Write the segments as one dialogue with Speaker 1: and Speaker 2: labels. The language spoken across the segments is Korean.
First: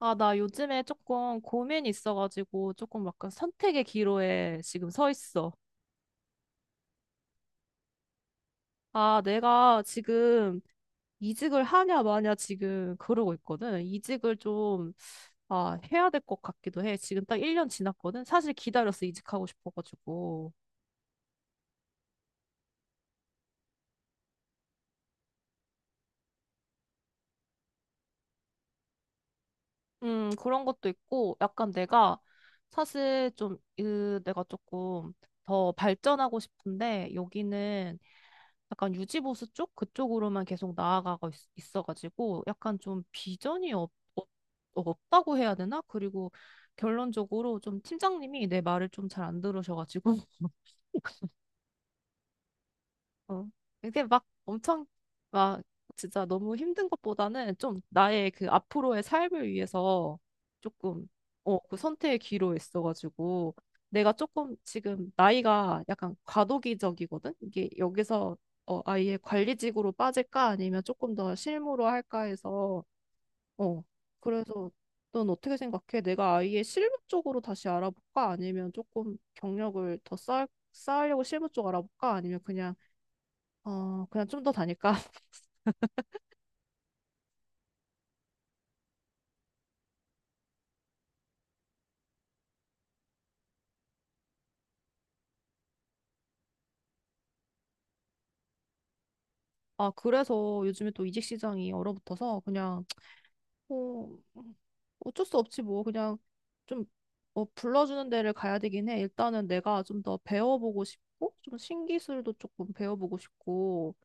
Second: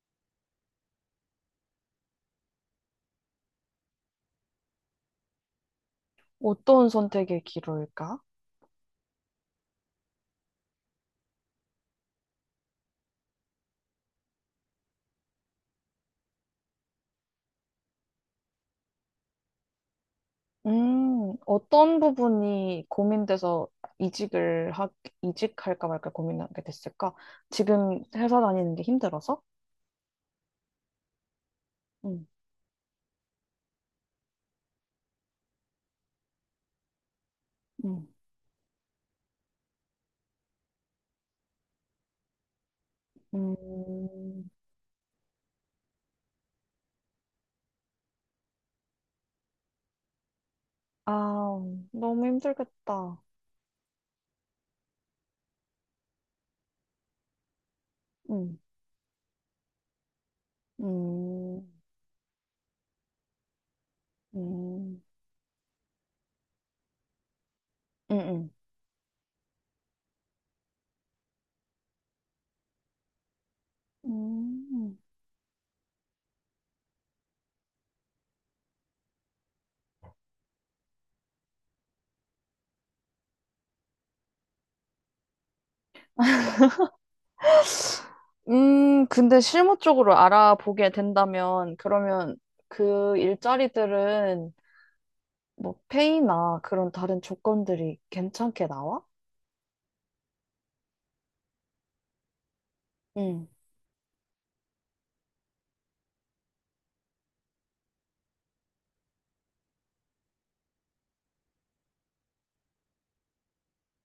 Speaker 1: 아, 나 요즘에 조금 고민이 있어가지고 조금 약간 선택의 기로에 지금 서 있어.
Speaker 2: 어떤 선택의 기로일까?
Speaker 1: 아, 내가 지금 이직을 하냐 마냐 지금 그러고 있거든. 이직을 좀, 아, 해야 될 것 같기도 해. 지금 딱 1년 지났거든. 사실 기다렸어, 이직하고 싶어가지고.
Speaker 2: 어떤 부분이 고민돼서 이직을 하, 이직할까 말까 고민하게 됐을까? 지금 회사 다니는 게 힘들어서?
Speaker 1: 그런 것도 있고, 약간 내가
Speaker 2: 응,
Speaker 1: 사실 좀, 내가 조금 더 발전하고 싶은데, 여기는
Speaker 2: 응,
Speaker 1: 약간 유지보수 쪽 그쪽으로만 계속 나아가고 어가지고 약간 좀 비전이
Speaker 2: 음,
Speaker 1: 없다고 해야 되나? 그리고 결론적으로 좀 팀장님이 내 말을 좀 잘 안 들으셔가지고
Speaker 2: 아, 너무 힘들겠다.
Speaker 1: 어. 이게 막 엄청 막 진짜 너무 힘든 것보다는 좀 나의 그
Speaker 2: 응,
Speaker 1: 앞으로의 삶을 위해서
Speaker 2: 응,
Speaker 1: 조금 그 선택의 기로 있어가지고 내가 조금
Speaker 2: 음,
Speaker 1: 지금 나이가 약간 과도기적이거든? 이게 여기서
Speaker 2: 음.
Speaker 1: 아예 관리직으로 빠질까 아니면 조금 더 실무로 할까 해서 어, 그래서
Speaker 2: 응.
Speaker 1: 넌 어떻게 생각해? 내가 아예 실무 쪽으로 다시 알아볼까? 아니면 조금 경력을 더 쌓으려고 실무 쪽 알아볼까? 아니면 그냥 그냥 좀 더 다닐까?
Speaker 2: 근데 실무 쪽으로 알아보게 된다면, 그러면 그 일자리들은 뭐 페이나 그런 다른 조건들이 괜찮게 나와?
Speaker 1: 아, 그래서 요즘에 또 이직 시장이 얼어붙어서 그냥,
Speaker 2: 응.
Speaker 1: 어, 어쩔 수 없지 뭐. 그냥 좀, 불러주는 데를 가야 되긴 해. 일단은 내가 좀 더 배워보고 싶고, 좀 신기술도 조금 배워보고 싶고,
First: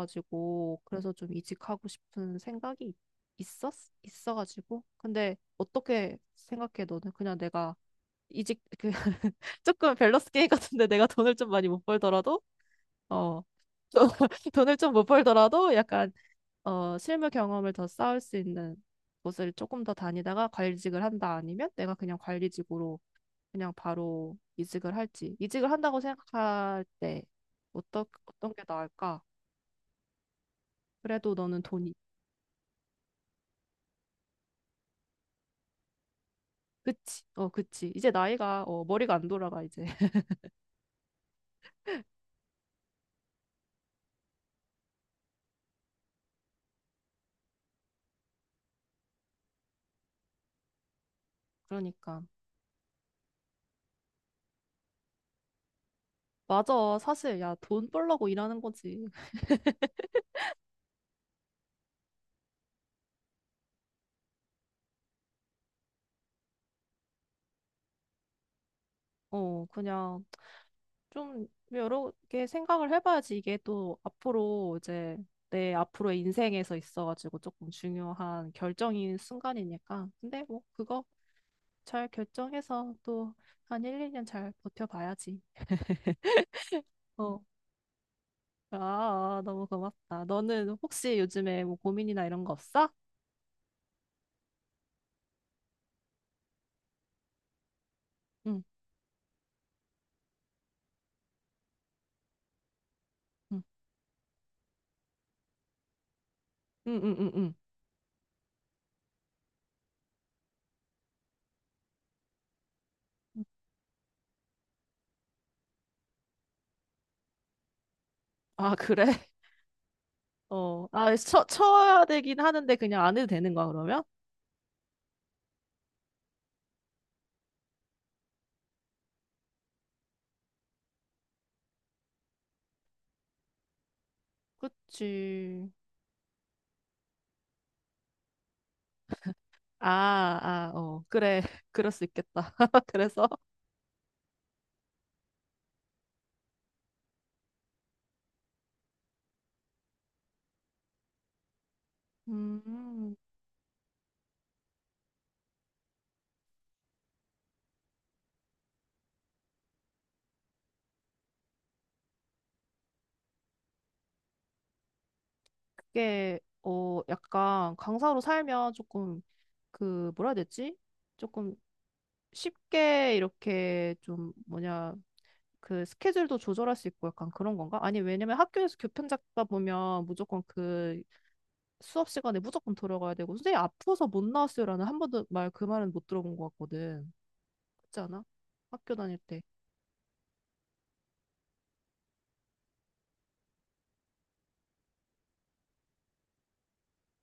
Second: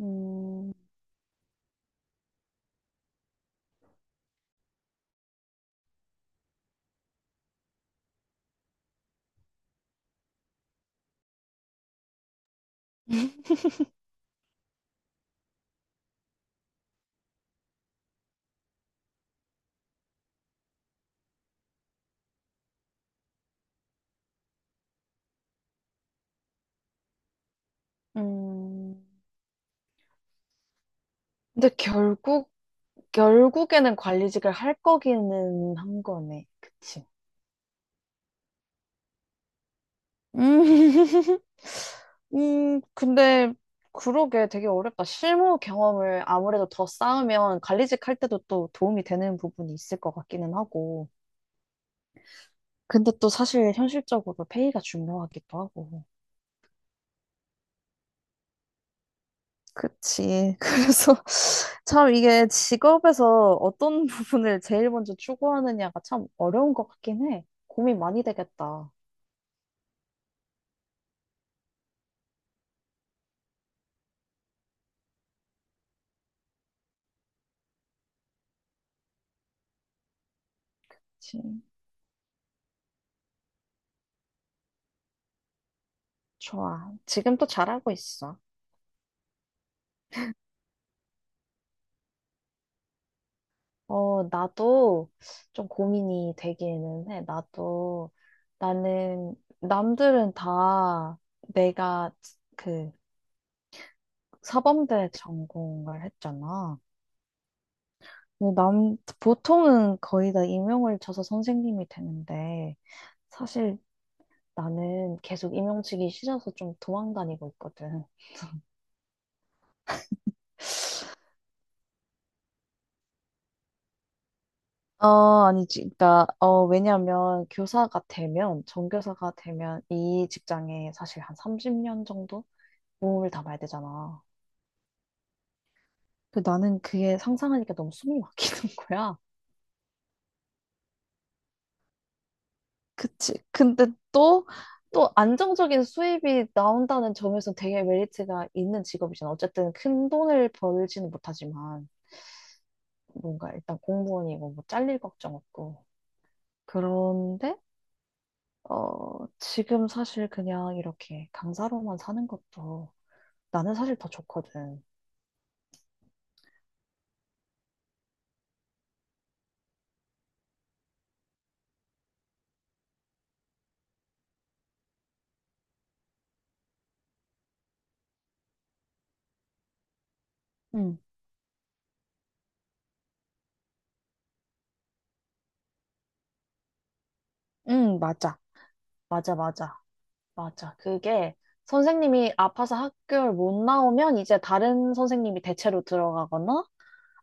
Speaker 2: 음,
Speaker 1: 그래서 좀 이직하고 싶은 생각이 있었, 있어가지고. 근데 어떻게 생각해, 너는? 그냥 내가 이직, 그, 조금 밸런스 게임 같은데 내가 돈을 좀 많이 못 벌더라도 어, 좀 돈을 좀 못 벌더라도 약간 실무 경험을 더 쌓을 수 있는 곳을 조금 더 다니다가 관리직을 한다 아니면 내가 그냥 관리직으로 그냥 바로 이직을 할지. 이직을 한다고 생각할 때 어떤 게
Speaker 2: 음,
Speaker 1: 나을까? 그래도 너는
Speaker 2: 근데
Speaker 1: 돈이
Speaker 2: 결국에는 관리직을 할 거기는 한 거네. 그치?
Speaker 1: 그치. 어, 그치. 이제 나이가 머리가 안 돌아가 이제.
Speaker 2: 음, 근데 그러게 되게 어렵다. 실무 경험을 아무래도 더 쌓으면 관리직 할 때도 또 도움이 되는 부분이 있을 것 같기는 하고.
Speaker 1: 그러니까.
Speaker 2: 근데 또 사실 현실적으로 페이가 중요하기도 하고.
Speaker 1: 맞아. 사실 야, 돈 벌려고 일하는 거지.
Speaker 2: 그치. 그래서 참 이게 직업에서 어떤 부분을 제일 먼저 추구하느냐가 참 어려운 것 같긴 해. 고민 많이 되겠다.
Speaker 1: 그냥 좀 여러 개 생각을 해봐야지 이게 또 앞으로 이제 내 앞으로의 인생에서 있어가지고 조금 중요한 결정인 순간이니까. 근데 뭐 그거
Speaker 2: 그치.
Speaker 1: 잘 결정해서 또 한 1, 2년 잘 버텨봐야지.
Speaker 2: 좋아. 지금
Speaker 1: 어.
Speaker 2: 또 잘하고 있어.
Speaker 1: 아, 아, 너무 고맙다. 너는 혹시 요즘에 뭐 고민이나 이런 거 없어?
Speaker 2: 어, 나도 좀 고민이 되기는 해. 나도,
Speaker 1: 응,
Speaker 2: 나는, 남들은 다 내가 그
Speaker 1: 응,
Speaker 2: 사범대 전공을 했잖아.
Speaker 1: 응, 응, 응. 응.
Speaker 2: 근데 보통은 거의 다 임용을 쳐서 선생님이 되는데,
Speaker 1: 응.
Speaker 2: 사실 나는 계속 임용직이 싫어서 좀 도망 다니고 있거든.
Speaker 1: 아, 그래? 어. 아, 쳐야 되긴 하는데 그냥 안 해도 되는 거야, 그러면?
Speaker 2: 어, 아니지. 그러니까, 어, 왜냐면 교사가 되면, 전교사가 되면 이 직장에 사실 한 30년 정도 몸을 담아야 되잖아.
Speaker 1: 그치.
Speaker 2: 그 나는 그게 상상하니까 너무 숨이 막히는 거야.
Speaker 1: 아, 아, 어, 그래, 그럴 수 있겠다. 그래서,
Speaker 2: 그치. 근데 또, 또 안정적인 수입이 나온다는 점에서 되게 메리트가 있는 직업이잖아. 어쨌든 큰 돈을 벌지는 못하지만,
Speaker 1: 음,
Speaker 2: 뭔가 일단 공무원이고 뭐 잘릴 걱정 없고. 그런데 지금 사실 그냥 이렇게 강사로만 사는 것도 나는 사실 더 좋거든.
Speaker 1: 그게, 약간 강사로 살면 조금, 그, 뭐라 해야 되지? 조금 쉽게 이렇게 좀, 뭐냐, 그 스케줄도 조절할 수 있고 약간 그런 건가? 아니, 왜냐면 학교에서 교편 잡다 보면 무조건
Speaker 2: 응,
Speaker 1: 그 수업 시간에 무조건 들어가야 되고, 선생님 아파서 못 나왔어요라는 한 번도 그 말은 못 들어본 것 같거든.
Speaker 2: 응,
Speaker 1: 그렇지 않아?
Speaker 2: 맞아.
Speaker 1: 학교 다닐
Speaker 2: 맞아,
Speaker 1: 때.
Speaker 2: 맞아. 맞아. 그게 선생님이 아파서 학교를 못 나오면 이제 다른 선생님이 대체로 들어가거나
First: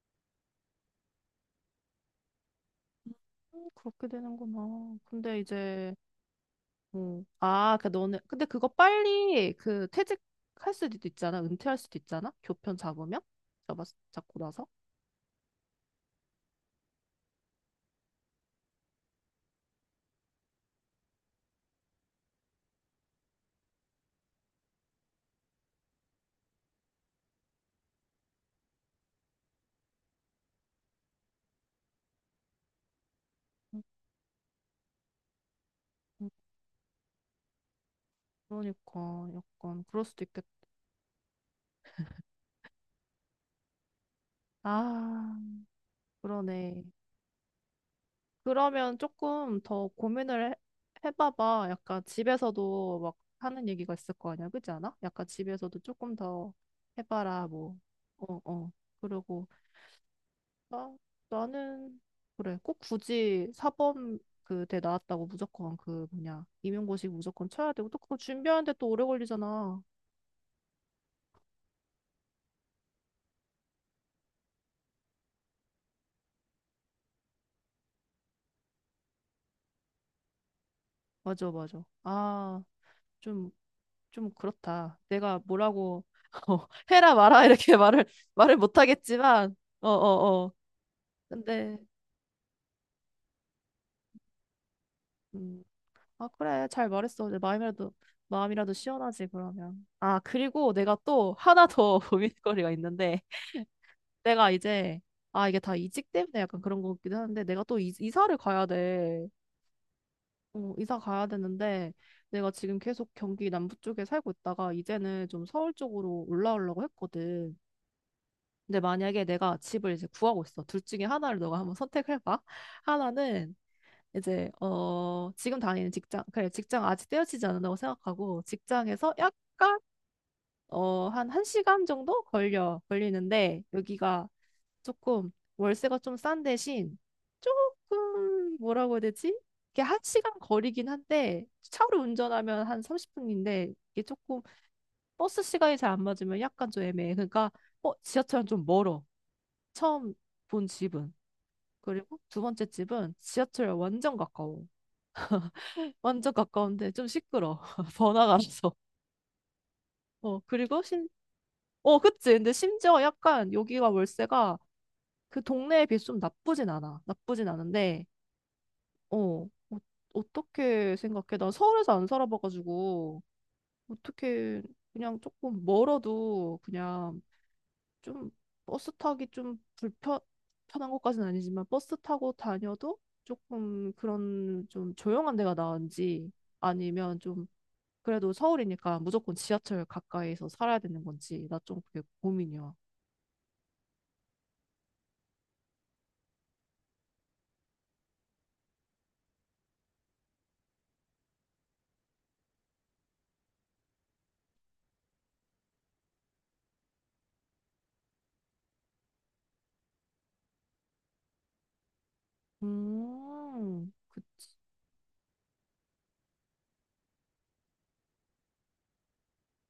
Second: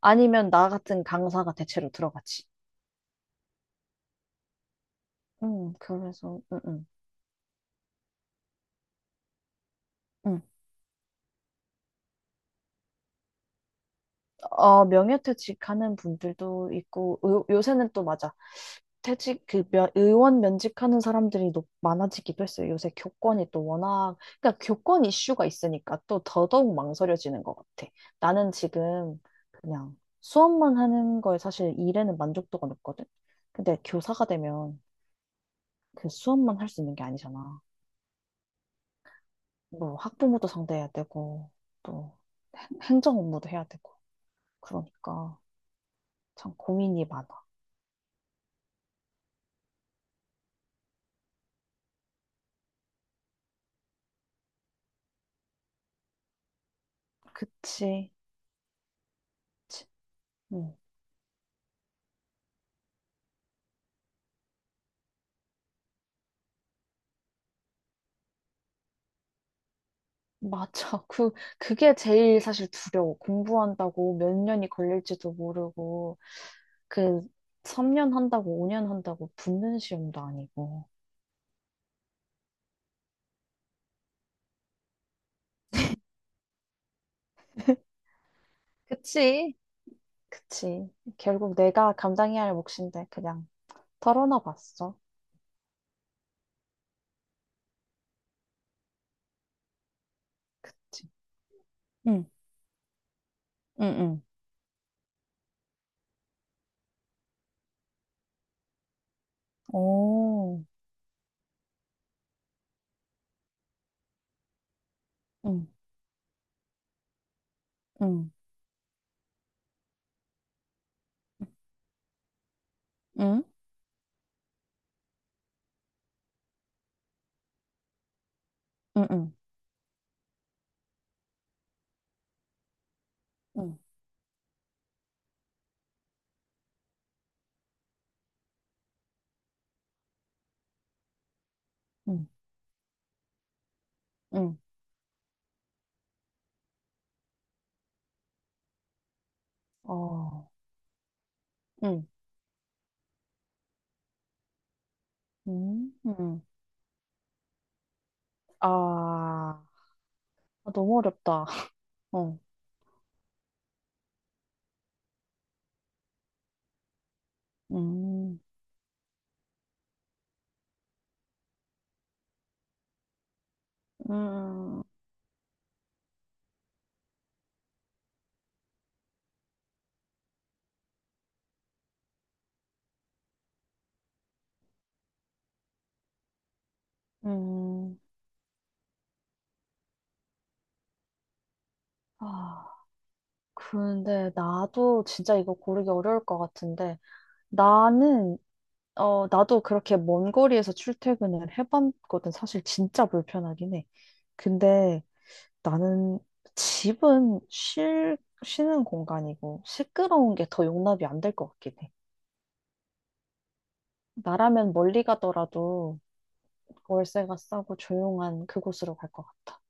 Speaker 2: 아니면 나 같은 강사가 대체로 들어가지.
Speaker 1: 그렇게 되는구나. 근데
Speaker 2: 응,
Speaker 1: 이제,
Speaker 2: 그래서, 응, 응.
Speaker 1: 아, 그 너는 근데 그거 빨리 그
Speaker 2: 응.
Speaker 1: 퇴직할 수도 있잖아. 은퇴할 수도 있잖아. 교편 잡으면 잡았 잡고 나서.
Speaker 2: 어, 명예퇴직하는 분들도 있고, 요새는 또 맞아. 퇴직 그 의원 면직하는 사람들이 많아지기도 했어요. 요새 교권이 또 워낙 그러니까 교권 이슈가 있으니까 또 더더욱 망설여지는 것 같아. 나는 지금 그냥 수업만 하는 거에 사실 일에는 만족도가 높거든. 근데
Speaker 1: 음,
Speaker 2: 교사가 되면 그
Speaker 1: 음,
Speaker 2: 수업만 할 수 있는 게 아니잖아.
Speaker 1: 그러니까 약간
Speaker 2: 뭐
Speaker 1: 그럴 수도 있겠다.
Speaker 2: 학부모도 상대해야 되고 또 행정 업무도 해야 되고
Speaker 1: 아,
Speaker 2: 그러니까 참
Speaker 1: 그러네.
Speaker 2: 고민이 많아.
Speaker 1: 그러면 조금 더 고민을 해봐봐. 약간 집에서도 막 하는 얘기가 있을 거 아니야, 그지 않아? 약간 집에서도 조금 더 해봐라. 뭐,
Speaker 2: 그치.
Speaker 1: 어, 어. 그리고
Speaker 2: 그치. 음.
Speaker 1: 나, 나는, 그래, 꼭 굳이 사범 그대 나왔다고 무조건 그 뭐냐, 임용고시 무조건 쳐야 되고, 또 그거 준비하는데 또 오래 걸리잖아.
Speaker 2: 맞아. 그게 제일 사실 두려워. 공부한다고 몇 년이 걸릴지도 모르고, 그, 3년 한다고, 5년 한다고 붙는 시험도 아니고.
Speaker 1: 맞아, 맞아. 아, 좀, 좀 그렇다. 내가 뭐라고, 해라 마라 이렇게 말을 못하겠지만,
Speaker 2: 그치?
Speaker 1: 어, 어, 어.
Speaker 2: 그치. 결국
Speaker 1: 근데,
Speaker 2: 내가 감당해야 할 몫인데, 그냥 털어놔 봤어.
Speaker 1: 음, 아, 그래, 잘 말했어. 내 마음이라도 시원하지, 그러면. 아, 그리고 내가
Speaker 2: 그치.
Speaker 1: 또 하나 더
Speaker 2: 응,
Speaker 1: 고민거리가 있는데,
Speaker 2: 응, 응.
Speaker 1: 내가 이제 아 이게 다 이직 때문에 약간 그런 거 같기도 하는데 내가 또 이사를 가야 돼.
Speaker 2: 오,
Speaker 1: 이사 가야 되는데 내가 지금 계속 경기 남부 쪽에 살고 있다가 이제는 좀
Speaker 2: 응,
Speaker 1: 서울 쪽으로 올라오려고 했거든.
Speaker 2: 응,
Speaker 1: 근데 만약에 내가 집을 이제 구하고 있어. 둘 중에 하나를 너가 한번 선택해봐.
Speaker 2: 응,
Speaker 1: 하나는 이제 지금 다니는 직장 그래 직장 아직 떼어지지 않는다고 생각하고
Speaker 2: 응, 응,
Speaker 1: 직장에서
Speaker 2: 응,
Speaker 1: 약간 한 한시간 정도 걸려 걸리는데
Speaker 2: 응,
Speaker 1: 여기가 조금 월세가 좀 싼 대신 조금 뭐라고 해야 되지? 이게 한 시간 거리긴 한데 차로
Speaker 2: 응,
Speaker 1: 운전하면 한 30분인데 이게 조금
Speaker 2: 응.
Speaker 1: 버스 시간이 잘 안 맞으면 약간 좀 애매해. 그러니까 지하철은 좀 멀어. 처음
Speaker 2: 어,
Speaker 1: 본 집은.
Speaker 2: 응,
Speaker 1: 그리고 두 번째 집은 지하철 완전 가까워. 완전
Speaker 2: 응.
Speaker 1: 가까운데 좀 시끄러. 번화가라서.
Speaker 2: 아,
Speaker 1: 그리고
Speaker 2: 너무
Speaker 1: 심
Speaker 2: 어렵다.
Speaker 1: 어 그치.
Speaker 2: 어,
Speaker 1: 근데 심지어 약간 여기가 월세가 그 동네에 비해서 좀 나쁘진 않아. 나쁘진 않은데
Speaker 2: 음.
Speaker 1: 어, 어, 어떻게 생각해? 난 서울에서 안 살아봐가지고, 어떻게,
Speaker 2: 음,
Speaker 1: 그냥 조금 멀어도, 그냥 좀 버스 타기 좀 편한 것까지는 아니지만, 버스 타고 다녀도 조금 그런 좀 조용한 데가 나은지, 아니면 좀,
Speaker 2: 음,
Speaker 1: 그래도 서울이니까 무조건 지하철 가까이서 살아야 되는 건지, 나 좀 그게
Speaker 2: 아,
Speaker 1: 고민이야.
Speaker 2: 근데 나도 진짜 이거 고르기 어려울 것 같은데 나는 어 나도 그렇게 먼 거리에서 출퇴근을 해봤거든. 사실 진짜 불편하긴 해. 근데 나는 집은 쉴 쉬는 공간이고 시끄러운 게 더 용납이 안 될 것 같긴 해.
Speaker 1: 그치.
Speaker 2: 나라면 멀리 가더라도 월세가 싸고 조용한 그곳으로 갈 것 같아.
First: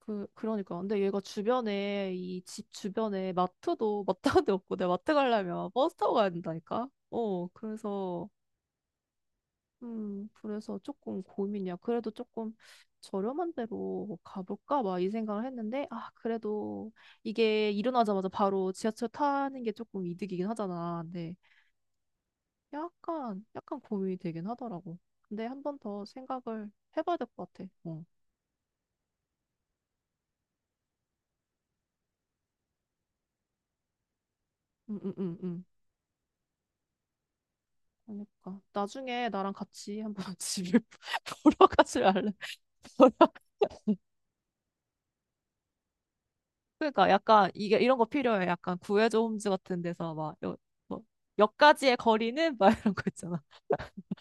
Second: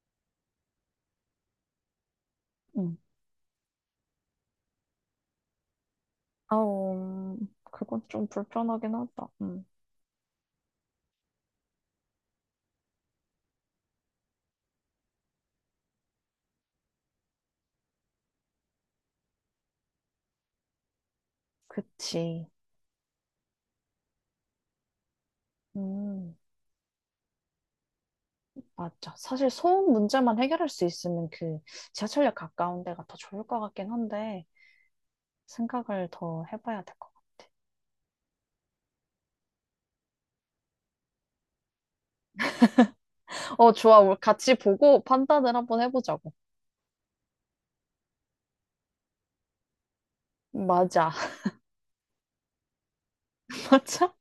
Speaker 1: 그러니까. 근데 얘가 주변에, 이 집
Speaker 2: 음.
Speaker 1: 주변에 마트도, 마트가 데 없고, 내가 마트 가려면 버스 타고 가야 된다니까?
Speaker 2: 아우,
Speaker 1: 어,
Speaker 2: 그건 좀
Speaker 1: 그래서,
Speaker 2: 불편하긴 하다.
Speaker 1: 그래서 조금 고민이야. 그래도 조금 저렴한 데로 가볼까? 막 이 생각을 했는데, 아, 그래도 이게 일어나자마자 바로 지하철 타는 게 조금 이득이긴 하잖아. 근데
Speaker 2: 그치.
Speaker 1: 약간, 약간 고민이 되긴 하더라고. 근데 한 번 더
Speaker 2: 음,
Speaker 1: 생각을 해봐야 될 것 같아. 어.
Speaker 2: 맞죠. 사실 소음 문제만 해결할 수 있으면 그 지하철역 가까운 데가 더 좋을 것 같긴 한데
Speaker 1: 음, 음, 음, 음.
Speaker 2: 생각을 더 해봐야 될 것
Speaker 1: 그러니까 나중에 나랑 같이 한번 집을 보러 가지 말래.
Speaker 2: 같아. 어, 좋아. 우리 같이 보고 판단을 한번 해보자고.
Speaker 1: 그러니까 약간 이게 이런 거 필요해. 약간 구해줘 홈즈 같은 데서 막 뭐,
Speaker 2: 맞아.
Speaker 1: 몇 가지의 거리는 막 이런 거 있잖아.
Speaker 2: 맞아.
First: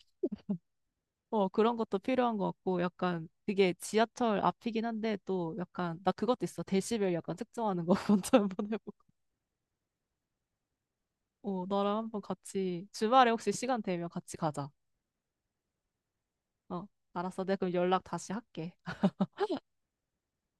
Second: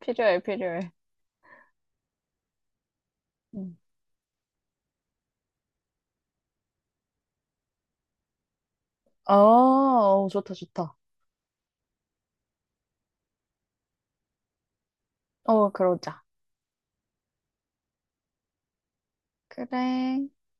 Speaker 2: 필요해, 필요해.
Speaker 1: 그런 것도 필요한 것 같고 약간 그게
Speaker 2: 음.
Speaker 1: 지하철 앞이긴 한데 또 약간 나 그것도 있어. 데시벨 약간 측정하는 거 먼저 한번 해보고.
Speaker 2: 좋다, 좋다.
Speaker 1: 나랑 한번 같이 주말에 혹시 시간 되면 같이 가자.
Speaker 2: 어, 그러자.
Speaker 1: 어 알았어. 내가 그럼 연락 다시 할게.
Speaker 2: 그래.